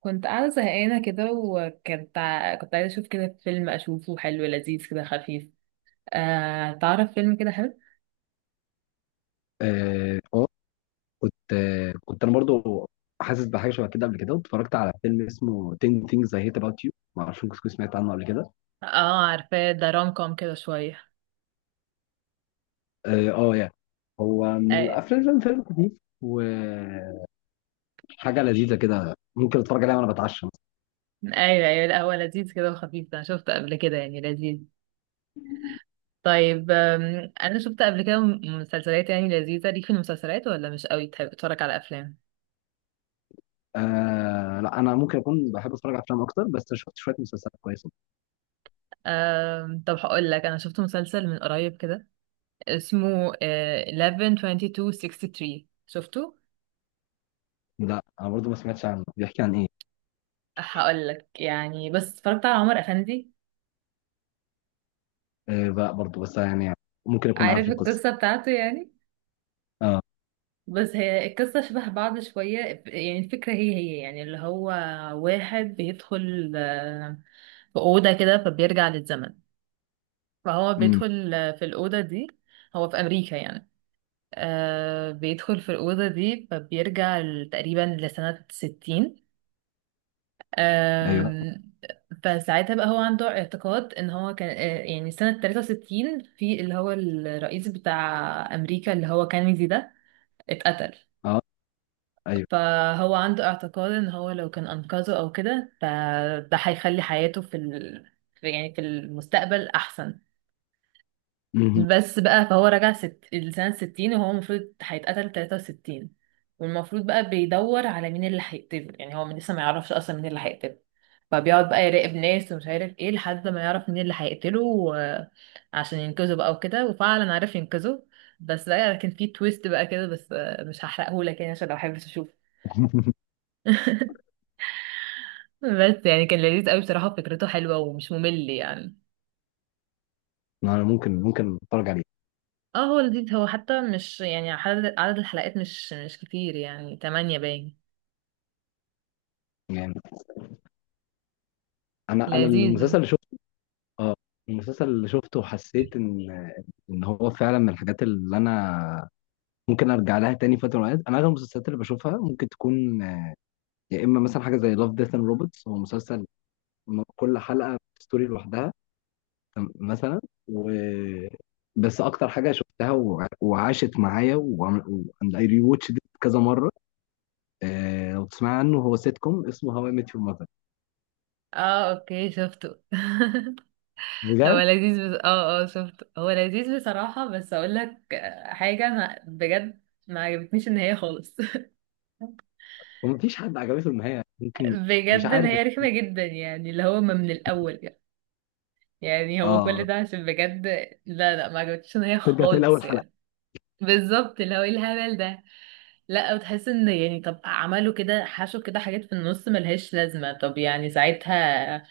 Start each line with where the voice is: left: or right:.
right: كنت قاعدة زهقانة كده، وكنت ع- كنت عايزة أشوف كده فيلم أشوفه حلو لذيذ كده خفيف. تعرف فيلم كده حلو؟
left: اه آه، كنت كنت انا برضو حاسس بحاجه شبه كده قبل كده. واتفرجت على فيلم اسمه 10 Things I Hate About You. ما اعرفش ممكن تكون سمعت عنه قبل كده.
right: اه، عارفاه ده روم كوم كده شوية.
left: اه آه، يعني هو من
right: أي-
left: الافلام، فيلم خفيف وحاجه لذيذه كده، ممكن اتفرج عليها وانا بتعشى مثلا.
right: أيوه، أيوه، لا هو لذيذ كده وخفيف، أنا شفته قبل كده يعني لذيذ. طيب، أنا شفت قبل كده مسلسلات يعني لذيذة. ليك في المسلسلات ولا مش قوي تحب تتفرج على أفلام؟
left: آه لا، انا ممكن اكون بحب اتفرج على افلام اكتر، بس شفت شويه مسلسلات كويسه.
right: طب هقول لك، أنا شفت مسلسل من قريب كده اسمه 11 22 63، شفته؟
left: لا انا برضو ما سمعتش عنه، بيحكي عن ايه؟
right: هقول لك، يعني بس اتفرجت على عمر افندي.
left: آه بقى برضو، بس يعني ممكن اكون عارف
right: عارف
left: القصه.
right: القصه بتاعته يعني.
left: اه.
right: بس هي القصه شبه بعض شويه، يعني الفكره هي هي، يعني اللي هو واحد بيدخل في اوضه كده فبيرجع للزمن. فهو
left: امم.
right: بيدخل في الاوضه دي، هو في امريكا يعني. بيدخل في الاوضه دي فبيرجع تقريبا لسنه 60.
left: ايوه.
right: فساعتها بقى هو عنده اعتقاد ان هو كان، يعني سنة 63، في اللي هو الرئيس بتاع امريكا اللي هو كينيدي ده اتقتل.
left: اه. ايوه.
right: فهو عنده اعتقاد ان هو لو كان انقذه او كده، ده هيخلي حياته يعني في المستقبل احسن.
left: مهم.
right: بس بقى فهو رجع لسنة ستين، وهو المفروض هيتقتل تلاتة وستين. والمفروض بقى بيدور على مين اللي هيقتله، يعني هو لسه ما يعرفش أصلا مين اللي هيقتله. فبيقعد بقى يراقب ناس ومش عارف ايه، لحد ما يعرف مين اللي هيقتله عشان ينقذه بقى وكده، وفعلا عرف ينقذه. بس بقى كان في تويست بقى كده، بس مش هحرقهولك يعني عشان لو حابب تشوفه. بس يعني كان لذيذ قوي بصراحة، فكرته حلوة ومش ممل يعني.
left: انا ممكن اتفرج عليه.
right: اه، هو لذيذ، هو حتى مش يعني عدد الحلقات مش كتير يعني، تمانية باين.
left: يعني انا
right: لذيذ
left: المسلسل
right: يعني.
left: اللي شفته، اه، المسلسل اللي شفته وحسيت ان هو فعلا من الحاجات اللي انا ممكن ارجع لها تاني فتره من الأوقات. انا اغلب المسلسلات اللي بشوفها ممكن تكون يا اما مثلا حاجه زي لاف ديث اند روبوتس، هو مسلسل كل حلقه ستوري لوحدها. مثلا و بس اكتر حاجه شفتها وعاشت معايا واند اي ري واتش كذا مره. آه، لو تسمع عنه هو سيت كوم اسمه هواي ميت يور ماذر.
right: اه، اوكي شفته. هو
left: بجد.
right: لذيذ بس اه، اه، شفته، هو لذيذ بصراحة، بس اقول لك حاجة، انا بجد ما عجبتنيش النهاية خالص.
left: ومفيش حد عجبته النهايه ممكن. مش
right: بجد
left: عارف.
right: نهاية رخمة جدا يعني، اللي هو ما من الاول يعني، يعني هو كل
left: اه،
right: ده عشان بجد. لا، لا، ما عجبتنيش النهاية
left: ترجع تلاقي اول
right: خالص
left: حلقه.
right: يعني. بالظبط، اللي هو ايه الهبل ده. لا وتحس ان، يعني طب عملوا كده حشوا كده حاجات في النص ملهاش لازمة، طب يعني ساعتها،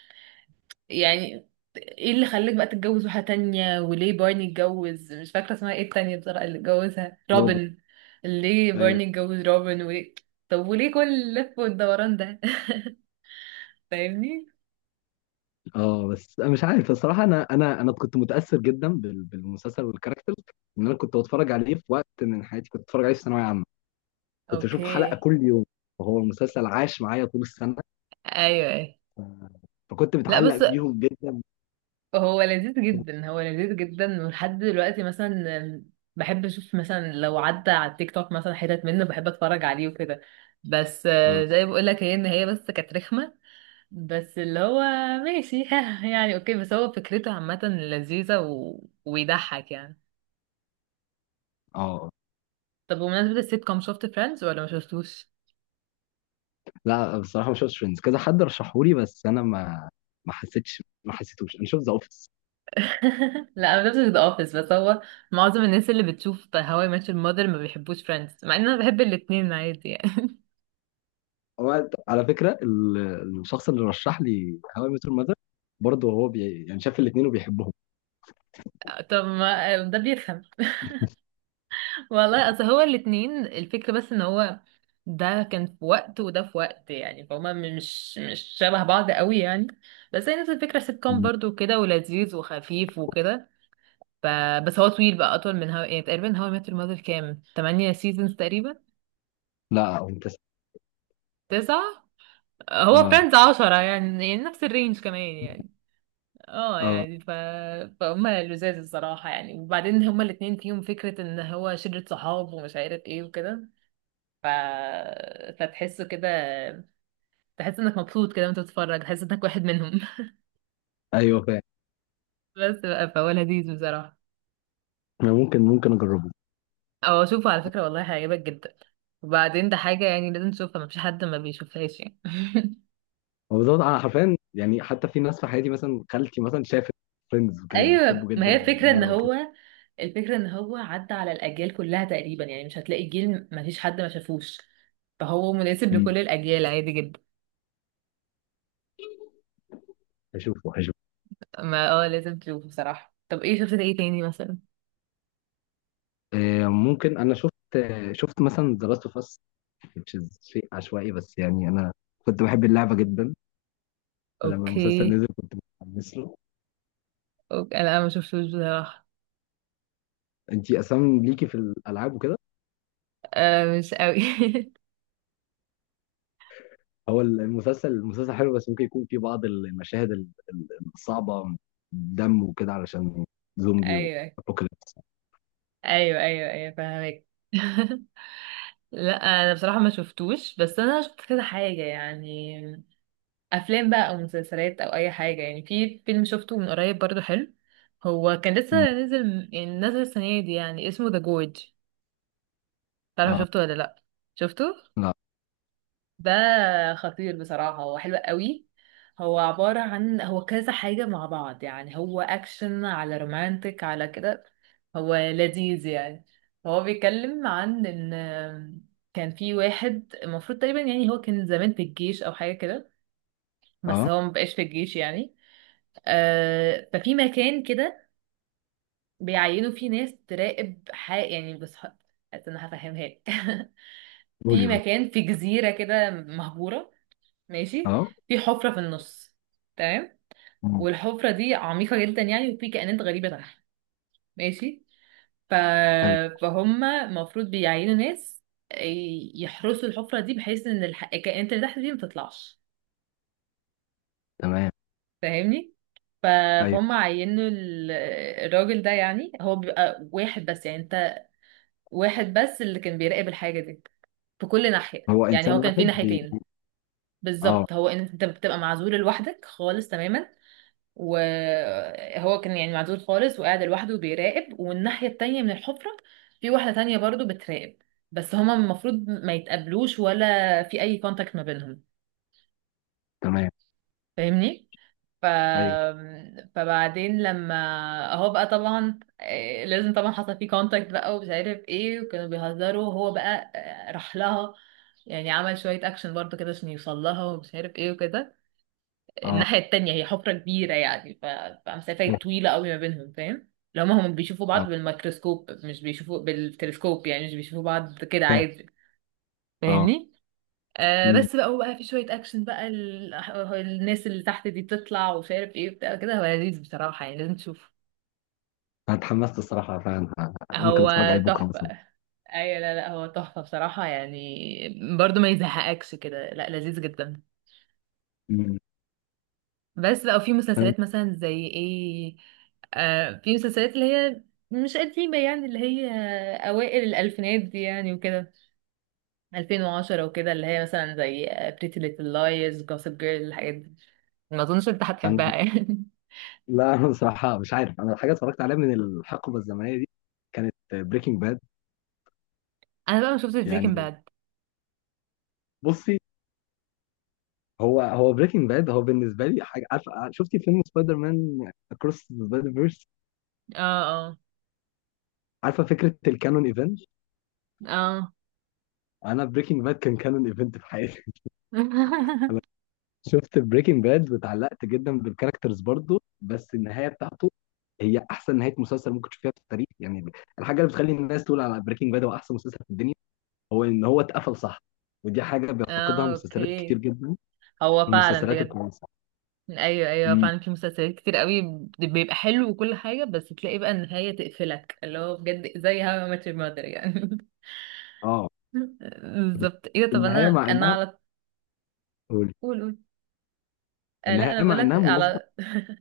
right: يعني ايه اللي خلاك بقى تتجوز واحدة تانية؟ وليه بارني اتجوز، مش فاكرة اسمها ايه التانية بصراحة، اللي اتجوزها
left: برافو.
right: روبن. ليه
left: ايوه.
right: بارني اتجوز روبن؟ وليه؟ طب وليه كل اللف والدوران ده؟ فاهمني؟
left: اه بس أنا مش عارف الصراحه، انا كنت متاثر جدا بالمسلسل والكاركترز. ان انا كنت بتفرج عليه في وقت من حياتي، كنت بتفرج عليه في ثانويه عامه، كنت اشوف حلقه
right: اوكي،
left: كل يوم وهو المسلسل عاش معايا طول السنه،
right: ايوه، ايوه.
left: فكنت
right: لا
left: متعلق
right: بس
left: بيهم جدا.
right: هو لذيذ جدا، هو لذيذ جدا، ولحد دلوقتي مثلا بحب اشوف، مثلا لو عدى على التيك توك مثلا حتت منه بحب اتفرج عليه وكده. بس زي بقول لك، هي ان هي بس كانت رخمه، بس اللي هو ماشي يعني، اوكي، بس هو فكرته عامه لذيذه ويضحك يعني.
left: اه.
right: طب بمناسبة السيت كوم، شفت فريندز ولا ما شفتوش؟
left: لا بصراحه ما شفتش فريندز، كذا حد رشحهولي بس انا ما حسيتوش. انا شفت ذا اوفيس.
right: لا، انا ما شفتش ذا اوفيس، بس هو معظم الناس اللي بتشوف هواي I ماتش المادر ما بيحبوش فريندز، مع ان انا بحب الاتنين عادي يعني.
left: هو على فكره الشخص اللي رشح لي هاو اي ميت يور ماذر برضه هو يعني شاف الاثنين وبيحبهم.
right: طب ما ده بيفهم. والله اصل هو الاتنين الفكرة، بس ان هو ده كان في وقت وده في وقت، يعني فهما مش شبه بعض قوي يعني. بس هي نفس الفكرة، سيت كوم برضه كده، ولذيذ وخفيف وكده. ف... بس هو طويل بقى، اطول من هوا يعني، تقريبا هوا متر مother كام تمانية سيزونز تقريبا.
left: لا هو ممتاز.
right: تسعة. هو
left: اه.
right: فريندز عشرة يعني، يعني نفس الرينج كمان يعني. اه
left: اه.
right: يعني، فهما لذاذ الصراحة يعني، وبعدين هما الاتنين فيهم فكرة ان هو شلة صحاب ومش عارف ايه وكده. ف... فتحسه كده، تحس انك مبسوط كده وانت بتتفرج، تحس انك واحد منهم.
left: ايوه فاهم.
right: بس بقى فهو لذيذ بصراحة.
left: انا ممكن اجربه.
right: او اشوفه على فكرة، والله هيعجبك جدا، وبعدين ده حاجة يعني لازم تشوفها، مفيش حد ما بيشوفهاش يعني.
left: هو بالظبط، انا حرفيا يعني حتى في ناس في حياتي مثلا، خالتي مثلا شافت فريندز وكانت بتحبه
right: ايوه، ما
left: جدا
right: هي
left: وهي
right: الفكرة ان
left: صغيره وكده.
right: هو الفكرة ان هو عدى على الاجيال كلها تقريبا، يعني مش هتلاقي جيل مفيش حد ما شافوش، فهو مناسب
left: مم.
right: لكل الاجيال عادي جدا.
left: هشوفه هشوفه.
right: ما اه، لازم تشوفه بصراحة. طب ايه، شفت ايه تاني مثلا؟
left: آه ممكن، انا شفت، شفت مثلا ذا لاست اوف اس، شيء عشوائي بس يعني انا كنت بحب اللعبه جدا، فلما المسلسل
right: اوكي،
left: نزل كنت متحمس له.
right: اوكي، أنا ما شفتوش بصراحة.
left: انت اصلا ليكي في الالعاب وكده.
right: مش قوي.
left: هو المسلسل، المسلسل حلو بس ممكن يكون فيه بعض المشاهد الصعبه، دم وكده، علشان زومبي
right: ايوه،
left: وابوكاليبس.
right: ايوه، ايوه، ايوه، فاهمك. لا، انا بصراحة ما شفتوش، بس انا شفت كذا حاجة يعني، افلام بقى او مسلسلات او اي حاجة يعني. في فيلم شفته من قريب برضو حلو، هو كان لسه نازل يعني، نازل السنة دي يعني، اسمه ذا جورج. تعرف، شفته ولا لا؟ شفته.
left: لأ.
right: ده خطير بصراحة، هو حلو قوي. هو عبارة عن، هو كذا حاجة مع بعض يعني، هو أكشن على رومانتك على كده، هو لذيذ يعني. هو بيتكلم عن إن كان في واحد، المفروض تقريبا يعني هو كان زمان في الجيش أو حاجة كده، بس
left: آه،
right: هو مبقاش في الجيش يعني. ففي مكان كده بيعينوا فيه ناس تراقب حق يعني، بس حاسة إن أنا هفهمها لك.
left: قولي،
right: في
left: قولي.
right: مكان في جزيرة كده مهجورة، ماشي،
left: آه،
right: في حفرة في النص، تمام،
left: إمم،
right: والحفرة دي عميقة جدا يعني، وفي كائنات غريبة تحت، ماشي. ف...
left: حلو،
right: فهم المفروض بيعينوا ناس يحرسوا الحفرة دي، بحيث ان الكائنات اللي تحت دي ما تطلعش،
left: تمام،
right: فاهمني؟ ف...
left: أيوه،
right: فهم عينوا الراجل ده، يعني هو بيبقى واحد بس، يعني انت واحد بس اللي كان بيراقب الحاجة دي في كل ناحية،
left: هو
right: يعني
left: إنسان
right: هو كان في
left: واحد
right: ناحيتين.
left: آه،
right: بالظبط، هو ان انت بتبقى معزول لوحدك خالص تماما، وهو كان يعني معزول خالص وقاعد لوحده بيراقب، والناحية التانية من الحفرة في واحدة تانية برضو بتراقب، بس هما المفروض ما يتقابلوش ولا في أي كونتاكت ما بينهم.
left: تمام،
right: فاهمني؟ ف...
left: أيوه،
right: فبعدين لما هو بقى طبعا، لازم طبعا حصل فيه كونتاكت بقى ومش عارف ايه، وكانوا بيهزروا وهو بقى راح لها، يعني عمل شوية اكشن برضو كده عشان يوصل لها ومش عارف ايه وكده.
left: آه،
right: الناحية التانية هي حفرة كبيرة يعني،
left: فاهم،
right: فمسافة طويلة قوي ما بينهم، فاهم؟ لو هما، هم بيشوفوا
left: آه،
right: بعض بالميكروسكوب، مش بيشوفوا بالتلسكوب، يعني مش بيشوفوا بعض كده
left: فاهم،
right: عادي.
left: آه،
right: فاهمني؟
left: إمم،
right: بس بقى هو بقى في شوية أكشن بقى الناس اللي تحت دي تطلع ومش عارف ايه بتاع كده. هو لذيذ بصراحة يعني لازم تشوفه،
left: أنا اتحمست الصراحة فعلًا، ممكن
right: هو
left: أتفرج عليه بكرة
right: تحفة.
left: مثلًا.
right: أيوة، لا، لا، هو تحفة بصراحة يعني، برضو ما يزهقكش كده، لا، لذيذ جدا.
left: إمم،
right: بس بقى في
left: فاهم.
right: مسلسلات مثلا زي ايه، في مسلسلات اللي هي مش قديمة يعني، اللي هي أوائل الألفينات دي يعني وكده، 2010 وكده، اللي هي مثلا زي Pretty Little Liars، Gossip Girl، الحاجات دي. ما أظنش أنت
left: أنا
right: هتحبها يعني.
left: لأ، أنا بصراحة مش عارف. أنا الحاجة اتفرجت عليها من الحقبة الزمنية دي كانت Breaking Bad.
right: أنا بقى ما شفتش بريكنج
left: يعني
right: باد.
left: بُصّي، هو Breaking Bad هو بالنسبة لي حاجة. عارفة شُفتِ فيلم Spider-Man Across the Spider-Verse؟
right: اه، اه،
left: عارفة فكرة الcanon event؟
right: اه.
left: أنا Breaking Bad كان canon event في حياتي. انا شفت بريكنج باد واتعلقت جدا بالكاركترز برضه، بس النهايه بتاعته هي احسن نهايه مسلسل ممكن تشوفها في التاريخ يعني. الحاجه اللي بتخلي الناس تقول على بريكنج باد هو احسن مسلسل في الدنيا هو ان هو اتقفل صح. ودي حاجه بيفتقدها
right: اه،
left: مسلسلات كتير
right: اوكي،
left: جدا.
right: هو فعلا
left: المسلسلات
right: بجد.
left: الكويسه.
right: ايوه، ايوه،
left: امم.
right: فعلا في مسلسلات كتير قوي بيبقى حلو وكل حاجه، بس تلاقي بقى النهايه تقفلك، اللي هو بجد زي هاو I Met Your Mother يعني.
left: اه. بس
right: بالظبط، ايه ده؟ طب
left: النهايه
right: انا
left: مع
right: انا
left: انها،
right: على،
left: قولي.
right: قول، قول. لا، انا
left: النهايه
right: بقول
left: مع انها
right: لك
left: مناسبه.
right: على،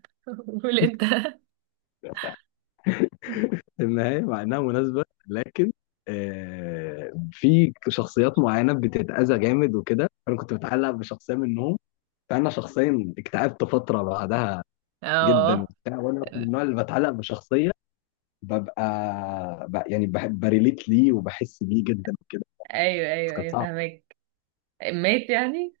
right: قول انت.
left: النهايه مع انها مناسبه، لكن آه، في شخصيات معينه بتتاذى جامد وكده، انا كنت متعلق بشخصيه منهم، فانا شخصيا اكتئبت فتره بعدها جدا
right: اه،
left: وبتاع. وانا من النوع اللي بتعلق بشخصيه، ببقى يعني بحب بريليت ليه وبحس بيه جدا وكده.
right: ايوه،
left: بس
right: ايوه،
left: كانت
right: ايوه،
left: صعبه.
right: فاهمك. مات يعني؟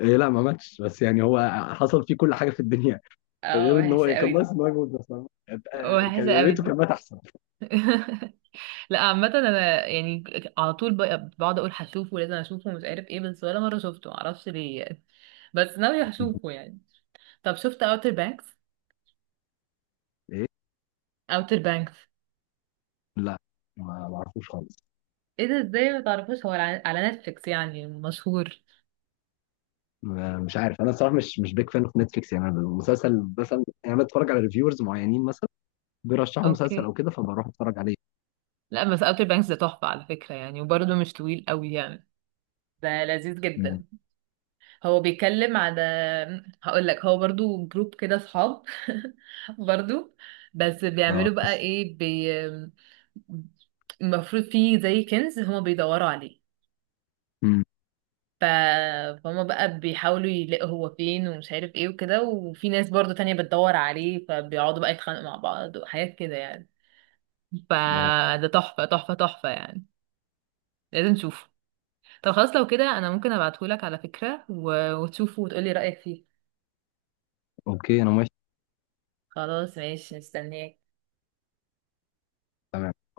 left: إيه لا ما ماتش، بس يعني هو حصل فيه كل حاجه في الدنيا،
right: اه،
left: غير ان
right: وحشه
left: هو
right: قوي
left: كان ناقص
right: دي.
left: ان هو يموت بس. آه،
right: وحشه
left: كان يا
right: قوي
left: ريته
right: دي.
left: كان مات احسن.
right: لا عامه انا يعني، على طول بقعد اقول هشوفه لازم اشوفه مش عارف ايه، بس ولا مره شفته، معرفش ليه يعني، بس ناوي هشوفه يعني. طب شفت اوتر بانكس؟
left: ايه
right: اوتر بانكس.
left: لا ما اعرفوش خالص.
right: ايه ده؟ ازاي ما تعرفوش؟ هو على نتفليكس يعني مشهور.
left: مش عارف، انا الصراحه مش بيك فان اوف نتفليكس يعني. أنا المسلسل مثلا يعني، انا بتفرج على ريفيورز معينين مثلا بيرشحوا مسلسل
right: اوكي.
left: او كده، فبروح اتفرج عليه.
right: لا بس اوتر بانكس ده تحفة على فكرة يعني، وبرضه مش طويل قوي يعني، ده لذيذ
left: مم.
right: جدا. هو بيتكلم على، هقول لك، هو برضه جروب كده صحاب، برضه بس
left: اه.
right: بيعملوا بقى ايه، المفروض فيه زي كنز هما بيدوروا عليه،
left: مم.
right: ف... فهما بقى بيحاولوا يلاقوا هو فين ومش عارف ايه وكده، وفي ناس برضه تانية بتدور عليه، فبيقعدوا بقى يتخانقوا مع بعض وحاجات كده يعني.
left: آه.
right: فده تحفة تحفة تحفة يعني، لازم تشوفه. طب خلاص، لو كده انا ممكن ابعتهولك على فكرة وتشوفه وتقولي رأيك فيه.
left: اوكي انا موافق.
right: خلاص، ماشي، مستنياك.
left: تمام.